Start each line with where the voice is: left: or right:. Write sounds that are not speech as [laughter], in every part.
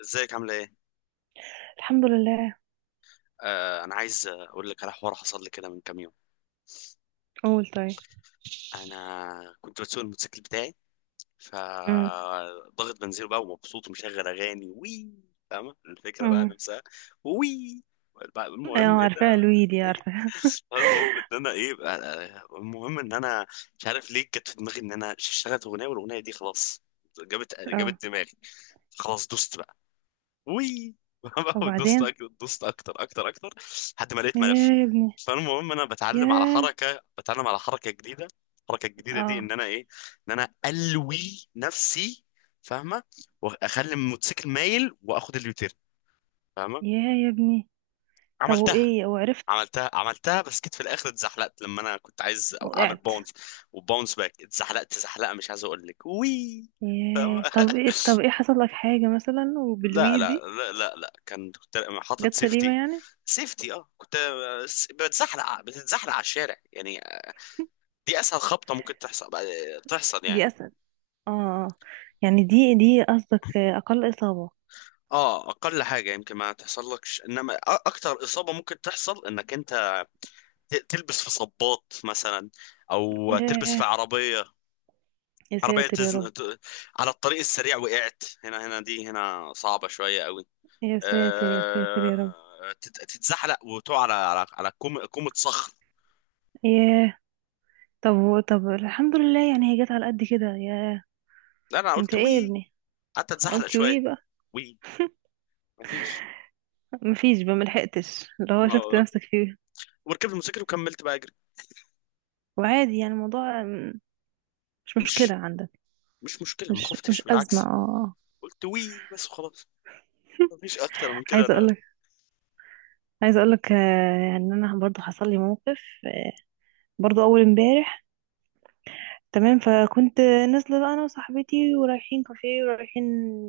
left: ازيك؟ عامله ايه؟
right: الحمد لله.
left: انا عايز اقول لك على حوار حصل لي كده من كام يوم.
right: قول طيب.
left: انا كنت بسوق الموتوسيكل بتاعي،
right: امم
left: فضغط بنزين بقى ومبسوط ومشغل اغاني. وي. فاهمه الفكره بقى
right: امم
left: نفسها. وي. بقى
right: اه
left: المهم ايه ده؟
right: عارفاها لويدي
left: إيه؟
right: عارفاها. [laughs]
left: المهم ان انا مش عارف ليه جت في دماغي ان انا اشتغلت اغنيه، والاغنيه دي خلاص جابت
right: اه
left: جابت دماغي. خلاص دوست بقى. وي. [laughs]
right: وبعدين.
left: دوست اكتر اكتر اكتر. لحد ما لقيت
right: يا
left: ملف.
right: يا ابني.
left: فالمهم انا
right: يا
left: بتعلم على حركه جديده. الحركه الجديده دي
right: اه
left: ان انا ايه؟ ان انا الوي نفسي. فاهمه؟ واخلي الموتوسيكل مايل واخد اليوتيرن. فاهمه؟
right: يا يا ابني. طب
left: عملتها
right: وايه وعرفت؟
left: عملتها، بس جيت في الاخر اتزحلقت لما انا كنت عايز اعمل
right: وقعت؟
left: باونس. وباونس باك اتزحلقت زحلقه مش عايز اقول لك. وي. فاهمه.
right: يا، طب ايه؟ حصل لك حاجة مثلا
left: لا لا
right: وبالويدي؟
left: لا لا، لا. كنت حاطط
right: جت سليمة
left: سيفتي.
right: يعني؟
left: سيفتي اه كنت بتزحلق. بتتزحلق على الشارع يعني. دي اسهل خبطه ممكن تحصل. يعني.
right: دي اسهل. اه آه. يعني دي قصدك اقل اصابة؟
left: اه، اقل حاجه يمكن ما تحصلكش، انما اكتر اصابه ممكن تحصل انك انت تلبس في صباط مثلا، او تلبس
right: يا،
left: في عربيه.
right: يا
left: عربيه
right: ساتر يا رب.
left: على الطريق السريع وقعت هنا. هنا دي هنا صعبه شويه قوي.
right: يا ساتر يا ساتر يا رب.
left: تتزحلق وتقع على على كومة صخر.
right: ياه. طب، طب الحمد لله يعني هي جت على قد كده. يا،
left: لا انا
right: انت
left: قلت
right: ايه يا
left: وي،
right: ابني؟
left: قعدت اتزحلق
right: قلت ويه
left: شويه.
right: بقى؟
left: وي. مفيش.
right: مفيش بقى؟ ملحقتش اللي هو
left: ما
right: شفت نفسك فيه؟
left: وركبت الموتوسيكل وكملت بقى اجري.
right: وعادي يعني الموضوع مش مشكلة
left: مش
right: عندك؟
left: مش مشكله، ما
right: مش
left: خفتش
right: مش أزمة. اه
left: بالعكس.
right: آه.
left: قلت وي بس وخلاص. مفيش اكتر من كده.
right: عايزة
left: لا لا.
right: أقولك. عايزة أقولك آه، يعني أنا برضو حصل لي موقف. آه، برضو أول امبارح. تمام. فكنت نازلة بقى أنا وصاحبتي، ورايحين كافيه، ورايحين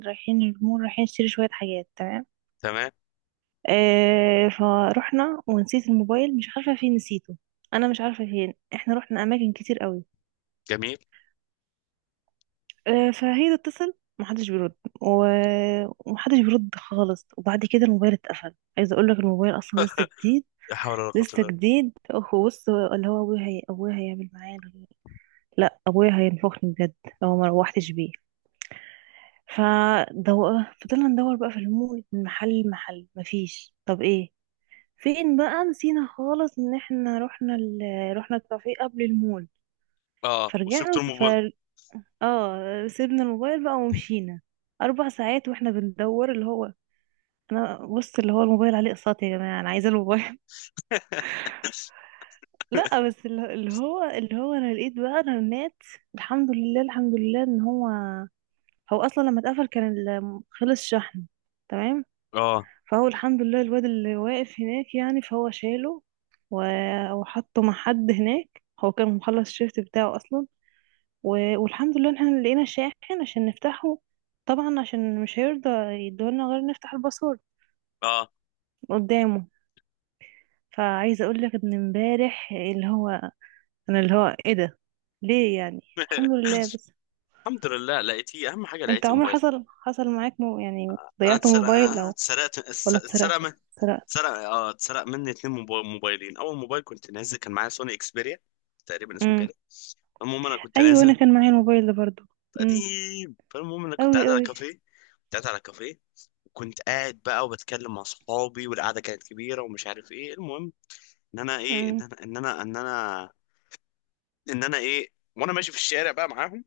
right: رايحين المول، رايحين نشتري شوية حاجات، تمام.
left: تمام.
right: آه، فروحنا ونسيت الموبايل، مش عارفة فين نسيته. أنا مش عارفة فين، احنا رحنا أماكن كتير قوي.
left: جميل.
right: آه، فهي تتصل، محدش بيرد. و- ومحدش بيرد خالص. وبعد كده الموبايل اتقفل. عايزه اقول لك الموبايل اصلا لسه جديد.
left: لا حول ولا قوه الا
right: لسه
left: بالله.
right: جديد. هو بص اللي هو ابويا، هي ابويا هيعمل معايا. لا، ابويا هينفخني بجد لو ما روحتش بيه. فدو... فضلنا ندور بقى في المول من محل لمحل. مفيش. طب ايه؟ فين بقى؟ نسينا خالص ان احنا رحنا رحنا الكافيه قبل المول.
left: اه وسبت
right: فرجعنا.
left: الموبايل.
right: اه، سيبنا الموبايل بقى ومشينا. اربع ساعات واحنا بندور، اللي هو انا بص اللي هو الموبايل عليه اقساط يا جماعه، انا عايزه الموبايل. [laughs] لا بس اللي هو انا لقيت بقى رنات. الحمد لله، الحمد لله ان هو، هو اصلا لما اتقفل كان خلص شحن. تمام.
left: اه
right: فهو الحمد لله الواد اللي واقف هناك يعني فهو شاله وحطه مع حد هناك. هو كان مخلص الشيفت بتاعه اصلا، والحمد لله ان احنا لقينا شاحن عشان نفتحه. طبعا عشان مش هيرضى يدولنا غير نفتح الباسورد
left: اه.
right: قدامه. فعايزه اقول لك ان امبارح اللي هو، انا اللي هو ايه ده؟ ليه يعني؟ الحمد
left: [laughs]
right: لله بس.
left: الحمد لله لقيتيه، اهم حاجه
right: انت
left: لقيت
right: عمر
left: الموبايل.
right: حصل، حصل معاك مو يعني
left: انا
right: ضيعت
left: اتسرق
right: موبايل
left: أنا
right: او
left: اتسرقت اتس-
right: ولا
left: اتسرق
right: اتسرقت؟
left: من
right: اتسرقت.
left: اتسرق مني اتنين موبايلين. اول موبايل كنت نازل كان معايا سوني اكسبيريا تقريبا اسمه
right: امم.
left: كده. المهم انا كنت
right: ايوه، انا
left: نازل.
right: كان معايا الموبايل ده برضو. امم.
left: قديم. فالمهم انا
right: قوي قوي.
left: كنت قاعد على كافيه. وكنت قاعد بقى وبتكلم مع صحابي، والقعده كانت كبيره ومش عارف ايه. المهم ان انا ايه، ان
right: امم
left: انا ان انا ان انا ان انا ايه؟ وانا ماشي في الشارع بقى معاهم،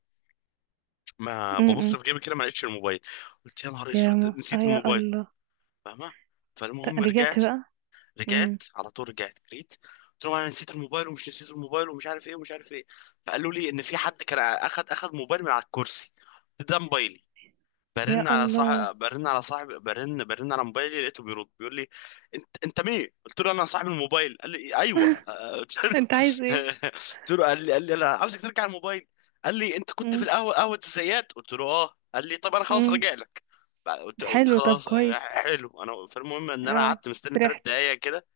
left: ما ببص
right: امم
left: في جيبي كده ما لقيتش الموبايل. قلت يا نهار
right: يا
left: اسود
right: م... آه
left: نسيت
right: يا
left: الموبايل.
right: الله.
left: فاهمه؟ فالمهم
right: رجعت بقى. امم.
left: رجعت على طول. رجعت جريت. قلت لهم انا نسيت الموبايل ومش نسيت الموبايل ومش عارف ايه ومش عارف ايه. فقالوا لي ان في حد كان اخد موبايل من على الكرسي، ده موبايلي.
right: يا الله.
left: برن على موبايلي، لقيته بيرد بيقول لي انت مين؟ قلت له انا صاحب الموبايل. قال لي ايوه. [laughs] آه، قلت له.
right: انت عايز ايه؟
left: [laughs] قلت له، قال لي انا عاوزك ترجع الموبايل. قال لي، انت كنت في القهوه، قهوه الزيات. قلت له اه. قال لي طب انا خلاص
right: امم.
left: راجع لك. قلت
right: حلو. طب
left: خلاص. آه،
right: كويس.
left: حلو انا. فالمهم ان انا
right: اه.
left: قعدت مستني ثلاث
right: فرحت.
left: دقايق كده.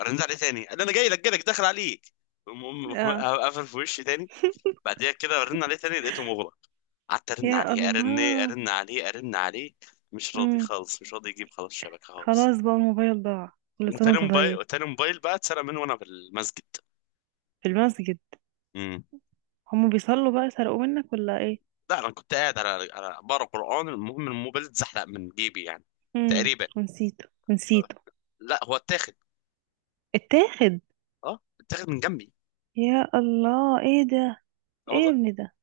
left: رن عليه تاني قال لي انا جاي لك داخل عليك. المهم
right: اه،
left: [laughs] قفل في وشي تاني. بعديها كده رن عليه تاني لقيته مغلق. قعدت ارن
right: يا
left: عليه، ارن،
right: الله.
left: ارن عليه، ارن عليه. مش راضي
right: امم.
left: خالص، مش راضي يجيب خلاص الشبكه خالص.
right: خلاص بقى الموبايل ضاع. كل سنة وانت طيب.
left: وتاني موبايل بقى اتسرق مني وانا في المسجد.
right: في المسجد؟
left: امم
right: هم بيصلوا بقى سرقوه منك ولا ايه؟
left: لا انا كنت قاعد على بقرا قران. المهم الموبايل اتزحلق من جيبي يعني تقريبا.
right: ونسيته
left: آه،
right: ونسيته.
left: لا هو اتاخد.
right: اتاخد؟
left: اه اتاخد من جنبي.
right: يا الله، ايه ده؟
left: اه
right: ايه يا
left: والله.
right: ابني ده؟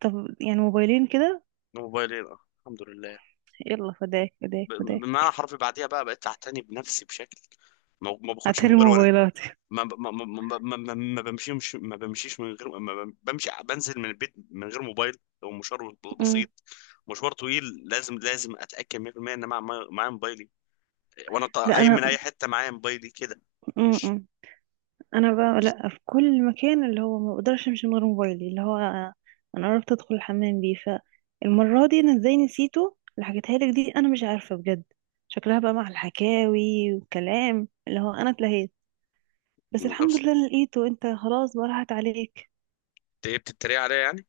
right: طب يعني موبايلين كده.
left: موبايلين، اه الحمد لله.
right: يلا فداك فداك فداك.
left: بمعنى حرفي بعديها بقى بقيت اعتني بنفسي بشكل. ما باخدش
right: هاتلي
left: موبايل وانا،
right: موبايلاتي.
left: ما ب- ما ما ما ما ما- ما بمشيش من غير ما بم- بمشي، بنزل من البيت من غير موبايل لو مشوار
right: امم.
left: بسيط. مشوار طويل لازم اتاكد 100% ان معايا موبايلي، وانا
right: لا
left: قايم من اي
right: انا.
left: حته معايا موبايلي كده. مش
right: امم. انا بقى لا، في كل مكان، اللي هو ما بقدرش امشي من غير موبايلي، اللي هو انا عرفت ادخل الحمام بيه. فالمره دي انا ازاي نسيته، اللي حكيتها لك دي، انا مش عارفه بجد. شكلها بقى مع الحكاوي والكلام، اللي هو انا اتلهيت. بس الحمد
left: أبص-
right: لله أنا لقيته. انت خلاص بقى راحت عليك.
left: إنت إيه بتتريق عليا يعني؟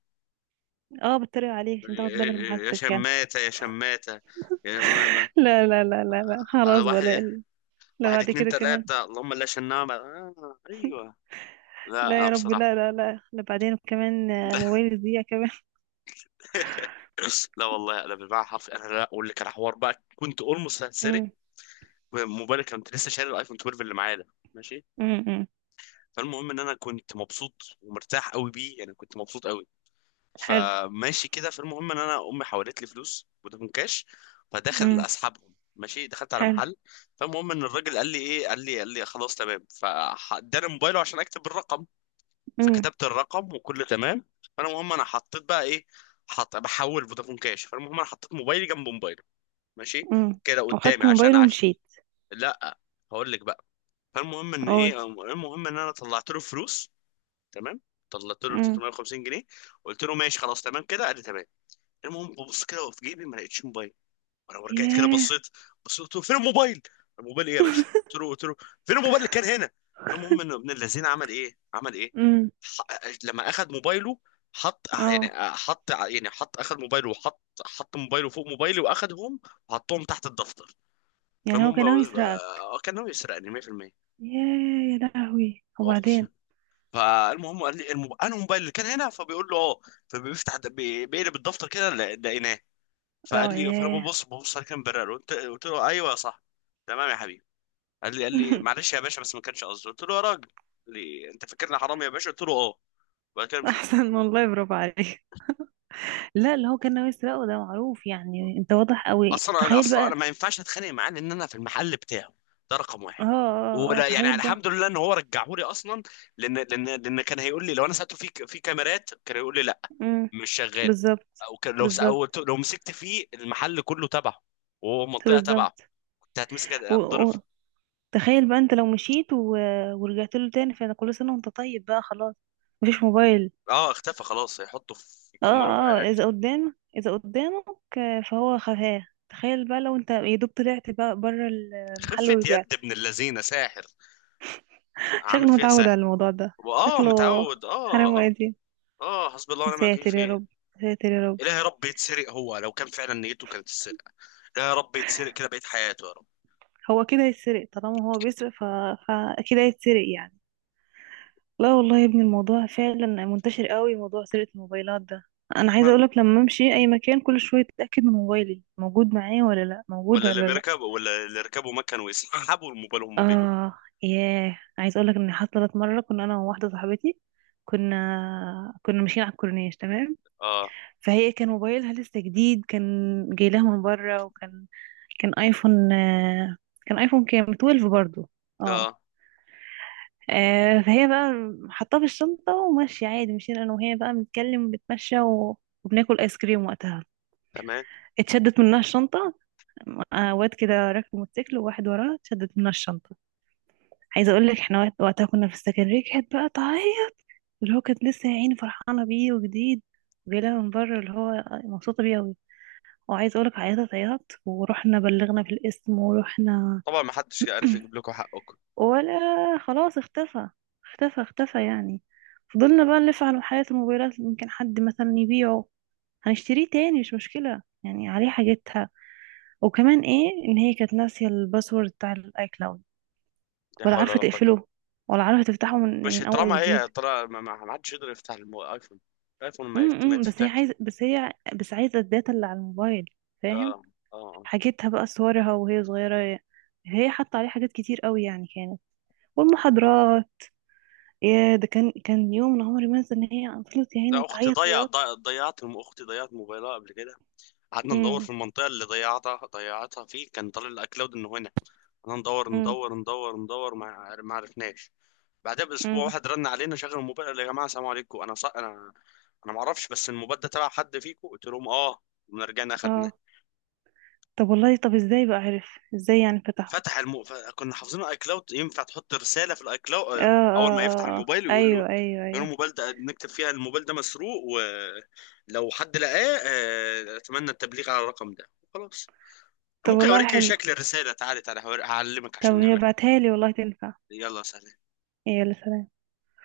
right: اه، بتريق عليك عشان تاخد بالك من
left: يا
right: حاجتك يعني.
left: شماتة يا شماتة. يعني
right: [laughs] لا لا لا لا لا،
left: أنا
right: خلاص بقى،
left: واحد.
right: لا. لا
left: واحد
right: بعد
left: اتنين
right: كده كمان،
left: تلاتة اللهم لا شنامة. آه أيوه. لا
right: لا
left: أنا
right: يا رب،
left: بصراحة.
right: لا لا لا لا بعدين كمان آه،
left: [laughs]
right: موبايلي يضيع كمان.
left: لا والله انا بالمعنى حرفي. لا اقول لك على حوار بقى كنت اولموست
right: [laughs]
left: هتسرق
right: امم
left: موبايلي. كنت لسه شاري الايفون 12 اللي معايا ده. ماشي.
right: أمم.
left: فالمهم ان انا كنت مبسوط ومرتاح قوي بيه، يعني كنت مبسوط قوي.
right: حلو.
left: فماشي كده. فالمهم ان انا امي حولت لي فلوس فودافون كاش. فداخل
right: امم.
left: اسحبهم ماشي، دخلت على
right: حلو.
left: محل. فالمهم ان الراجل قال لي ايه، قال لي خلاص تمام. فاداني موبايله عشان اكتب الرقم.
right: امم
left: فكتبت الرقم وكله تمام. المهم انا حطيت بقى ايه. حط بحول فودافون كاش. فالمهم انا حطيت موبايلي جنب موبايله، ماشي
right: امم
left: كده قدامي
right: وخدت
left: عشان
right: موبايله ومشيت.
left: لا، هقول لك بقى. فالمهم ان
right: اقول.
left: ايه، المهم ان انا طلعت له فلوس. تمام. طلعت له
right: امم.
left: 350 جنيه. قلت له ماشي خلاص تمام كده. قال لي تمام. المهم ببص كده في جيبي، ما لقيتش موبايل. وانا رجعت كده
right: ياه.
left: بصيت. قلت له فين الموبايل؟ الموبايل ايه يا باشا؟ قلت له فين الموبايل اللي كان هنا؟ المهم ان ابن الذين عمل ايه،
right: امم.
left: ح... لما اخذ موبايله، حط يعني
right: اه.
left: حط يعني حط اخذ موبايله وحط حط موبايله فوق موبايلي واخدهم، وحطهم تحت الدفتر.
right: يعني هو
left: فالمهم
right: كان ناوي يسرقك.
left: كان ناوي يسرقني 100%.
right: ياه يا لهوي.
left: أقسم.
right: وبعدين؟
left: فالمهم قال لي الموبايل، الموبايل اللي كان هنا. فبيقول له اه. بيقلب الدفتر كده، لقيناه.
right: اه
left: فقال لي،
right: ياه.
left: ببص على كام برر. قلت له ايوه صح تمام يا حبيبي. قال لي
right: [laughs]
left: معلش يا باشا بس ما كانش قصدي. قلت له يا راجل. قال لي انت فاكرني حرامي يا باشا؟ قلت له اه. وبعد كده مشي.
right: احسن والله، برافو عليك. لا، اللي هو كان ناوي يسرقه، ده معروف يعني، انت واضح قوي. تخيل
left: اصلا انا
right: بقى.
left: ما ينفعش اتخانق معاه، لان انا في المحل بتاعه، ده رقم
right: اه
left: واحد.
right: اه اه آه.
left: ولا يعني،
right: تخيل بقى.
left: الحمد لله ان هو رجعهولي اصلا. لان كان هيقول لي، لو انا سالته في كاميرات، كان هيقول لي لا
right: امم.
left: مش شغال.
right: بالظبط.
left: او كان لو س-
right: بالظبط.
left: أو لو مسكت فيه، المحل كله تبعه وهو منطقه تبعه،
right: بالظبط.
left: كنت هتمسك
right: و...
left: هتضرب.
right: و... تخيل بقى انت لو مشيت ورجعت له تاني، فانا كل سنه وانت طيب بقى خلاص. مفيش موبايل.
left: اه اختفى خلاص، هيحطه في
right: اه
left: يكمروا في
right: اه.
left: قاعد.
right: اذا قدام، اذا قدامك آه، فهو خفاه. تخيل بقى لو انت يا دوب طلعت بقى بره المحل
left: خفة يد
right: ورجعت.
left: ابن اللذينه ساحر،
right: شكله
left: عامل فيها
right: متعود
left: ساحر.
right: على الموضوع ده، شكله.
left: متعود.
right: حرام
left: اه اه
right: وادي.
left: اه. حسبي الله
right: يا
left: ونعم الوكيل
right: ساتر يا
left: فيه.
right: رب. يا ساتر يا رب.
left: إله يا رب يتسرق. هو لو كان فعلا نيته كانت تتسرق، إله يا رب يتسرق كده بقيت حياته يا رب.
right: هو كده هيتسرق، طالما هو بيسرق فاكيد هيتسرق يعني. لا والله يا ابني، الموضوع فعلا منتشر قوي، موضوع سرقة الموبايلات ده. انا عايزه
left: ماله؟
right: اقولك، لما امشي اي مكان كل شويه اتاكد من موبايلي، موجود معايا ولا لا، موجود
left: ولا اللي
right: ولا لا.
left: بيركب ولا اللي ركبوا ما كانوا يسحبوا الموبايل وهم بيجوا؟
right: اه ياه، عايز اقول لك ان حصلت مره، كنا انا وواحده صاحبتي، كنا ماشيين على الكورنيش. تمام.
left: اه
right: فهي كان موبايلها لسه جديد، كان جاي لها من بره، وكان كان ايفون آه، كان ايفون كام 12 برضو. اه.
left: اه.
right: آه، فهي بقى حطاه في الشنطه وماشيه عادي. مشينا انا وهي بقى بنتكلم بنتمشى وبناكل ايس كريم وقتها.
left: تمام.
right: اتشدت منها الشنطه. آه، واد كده راكب موتوسيكل وواحد وراه، اتشدت منها الشنطه. عايزه اقول لك احنا وقتها كنا في السكن. كانت بقى تعيط. اللي هو كانت لسه يا عيني فرحانه بيه وجديد، وجايلها من بره، اللي هو مبسوطه بيه قوي. وعايزه اقول لك، عيطت عياط، ورحنا بلغنا في القسم، ورحنا.
left: طبعا ما حدش عارف يجيب لكم حقكم.
right: [clears throat] ولا. خلاص اختفى. اختفى اختفى يعني. فضلنا بقى نلف على محلات الموبايلات، يمكن حد مثلا يبيعه، هنشتريه تاني، مش مشكلة يعني، عليه حاجتها. وكمان ايه ان هي كانت ناسية الباسورد بتاع الاي كلاود،
left: لا
right: ولا
left: حول
right: عارفة
left: ولا قوة إلا.
right: تقفله، ولا عارفة تفتحه من
left: مش
right: من اول وجديد.
left: طالما ما حدش يقدر يفتح الايفون. الايفون ما
right: بس هي
left: يتفتحش.
right: عايزه، بس هي بس عايزه الداتا اللي على الموبايل.
left: اه
right: فاهم.
left: اه آه.
right: حاجتها بقى، صورها وهي صغيره، هي حاطه عليه حاجات كتير قوي يعني كانت. والمحاضرات. يا ده، كان كان يوم أنا عمري ما انسى ان هي فضلت يا عيني
left: لا اختي
right: تعيط عياط.
left: ضيعت موبايلها قبل كده. قعدنا ندور
right: امم
left: في المنطقه اللي ضيعتها فيه، كان طالع الاكلاود انه هنا. قعدنا ندور
right: امم
left: ندور ندور ندور، ما عرفناش. بعدها باسبوع
right: امم
left: واحد رن علينا شغل الموبايل. قال يا جماعه السلام عليكم، انا انا ما اعرفش بس الموبايل ده تبع حد فيكم؟ قلت لهم اه. قمنا رجعنا اخدناه.
right: اه. طب والله، طب ازاي بقى عرف؟ ازاي يعني فتحه؟
left: كنا حافظين الاي كلاود، ينفع تحط رساله في الاي
right: اه
left: كلاود.
right: اه
left: اول ما يفتح
right: اه، آه.
left: الموبايل ويقول له، يقول
right: ايوه ايوه
left: له
right: ايوه.
left: الموبايل ده، نكتب فيها الموبايل ده مسروق ولو حد لقاه اتمنى التبليغ على الرقم ده. خلاص.
right: طب
left: ممكن
right: والله
left: اوريك
right: حلو.
left: شكل الرساله؟ تعالي تعالي هعلمك
right: طب
left: عشان
right: هي
left: نعملها.
right: بعتها لي والله تنفع.
left: يلا سهل.
right: يا سلام.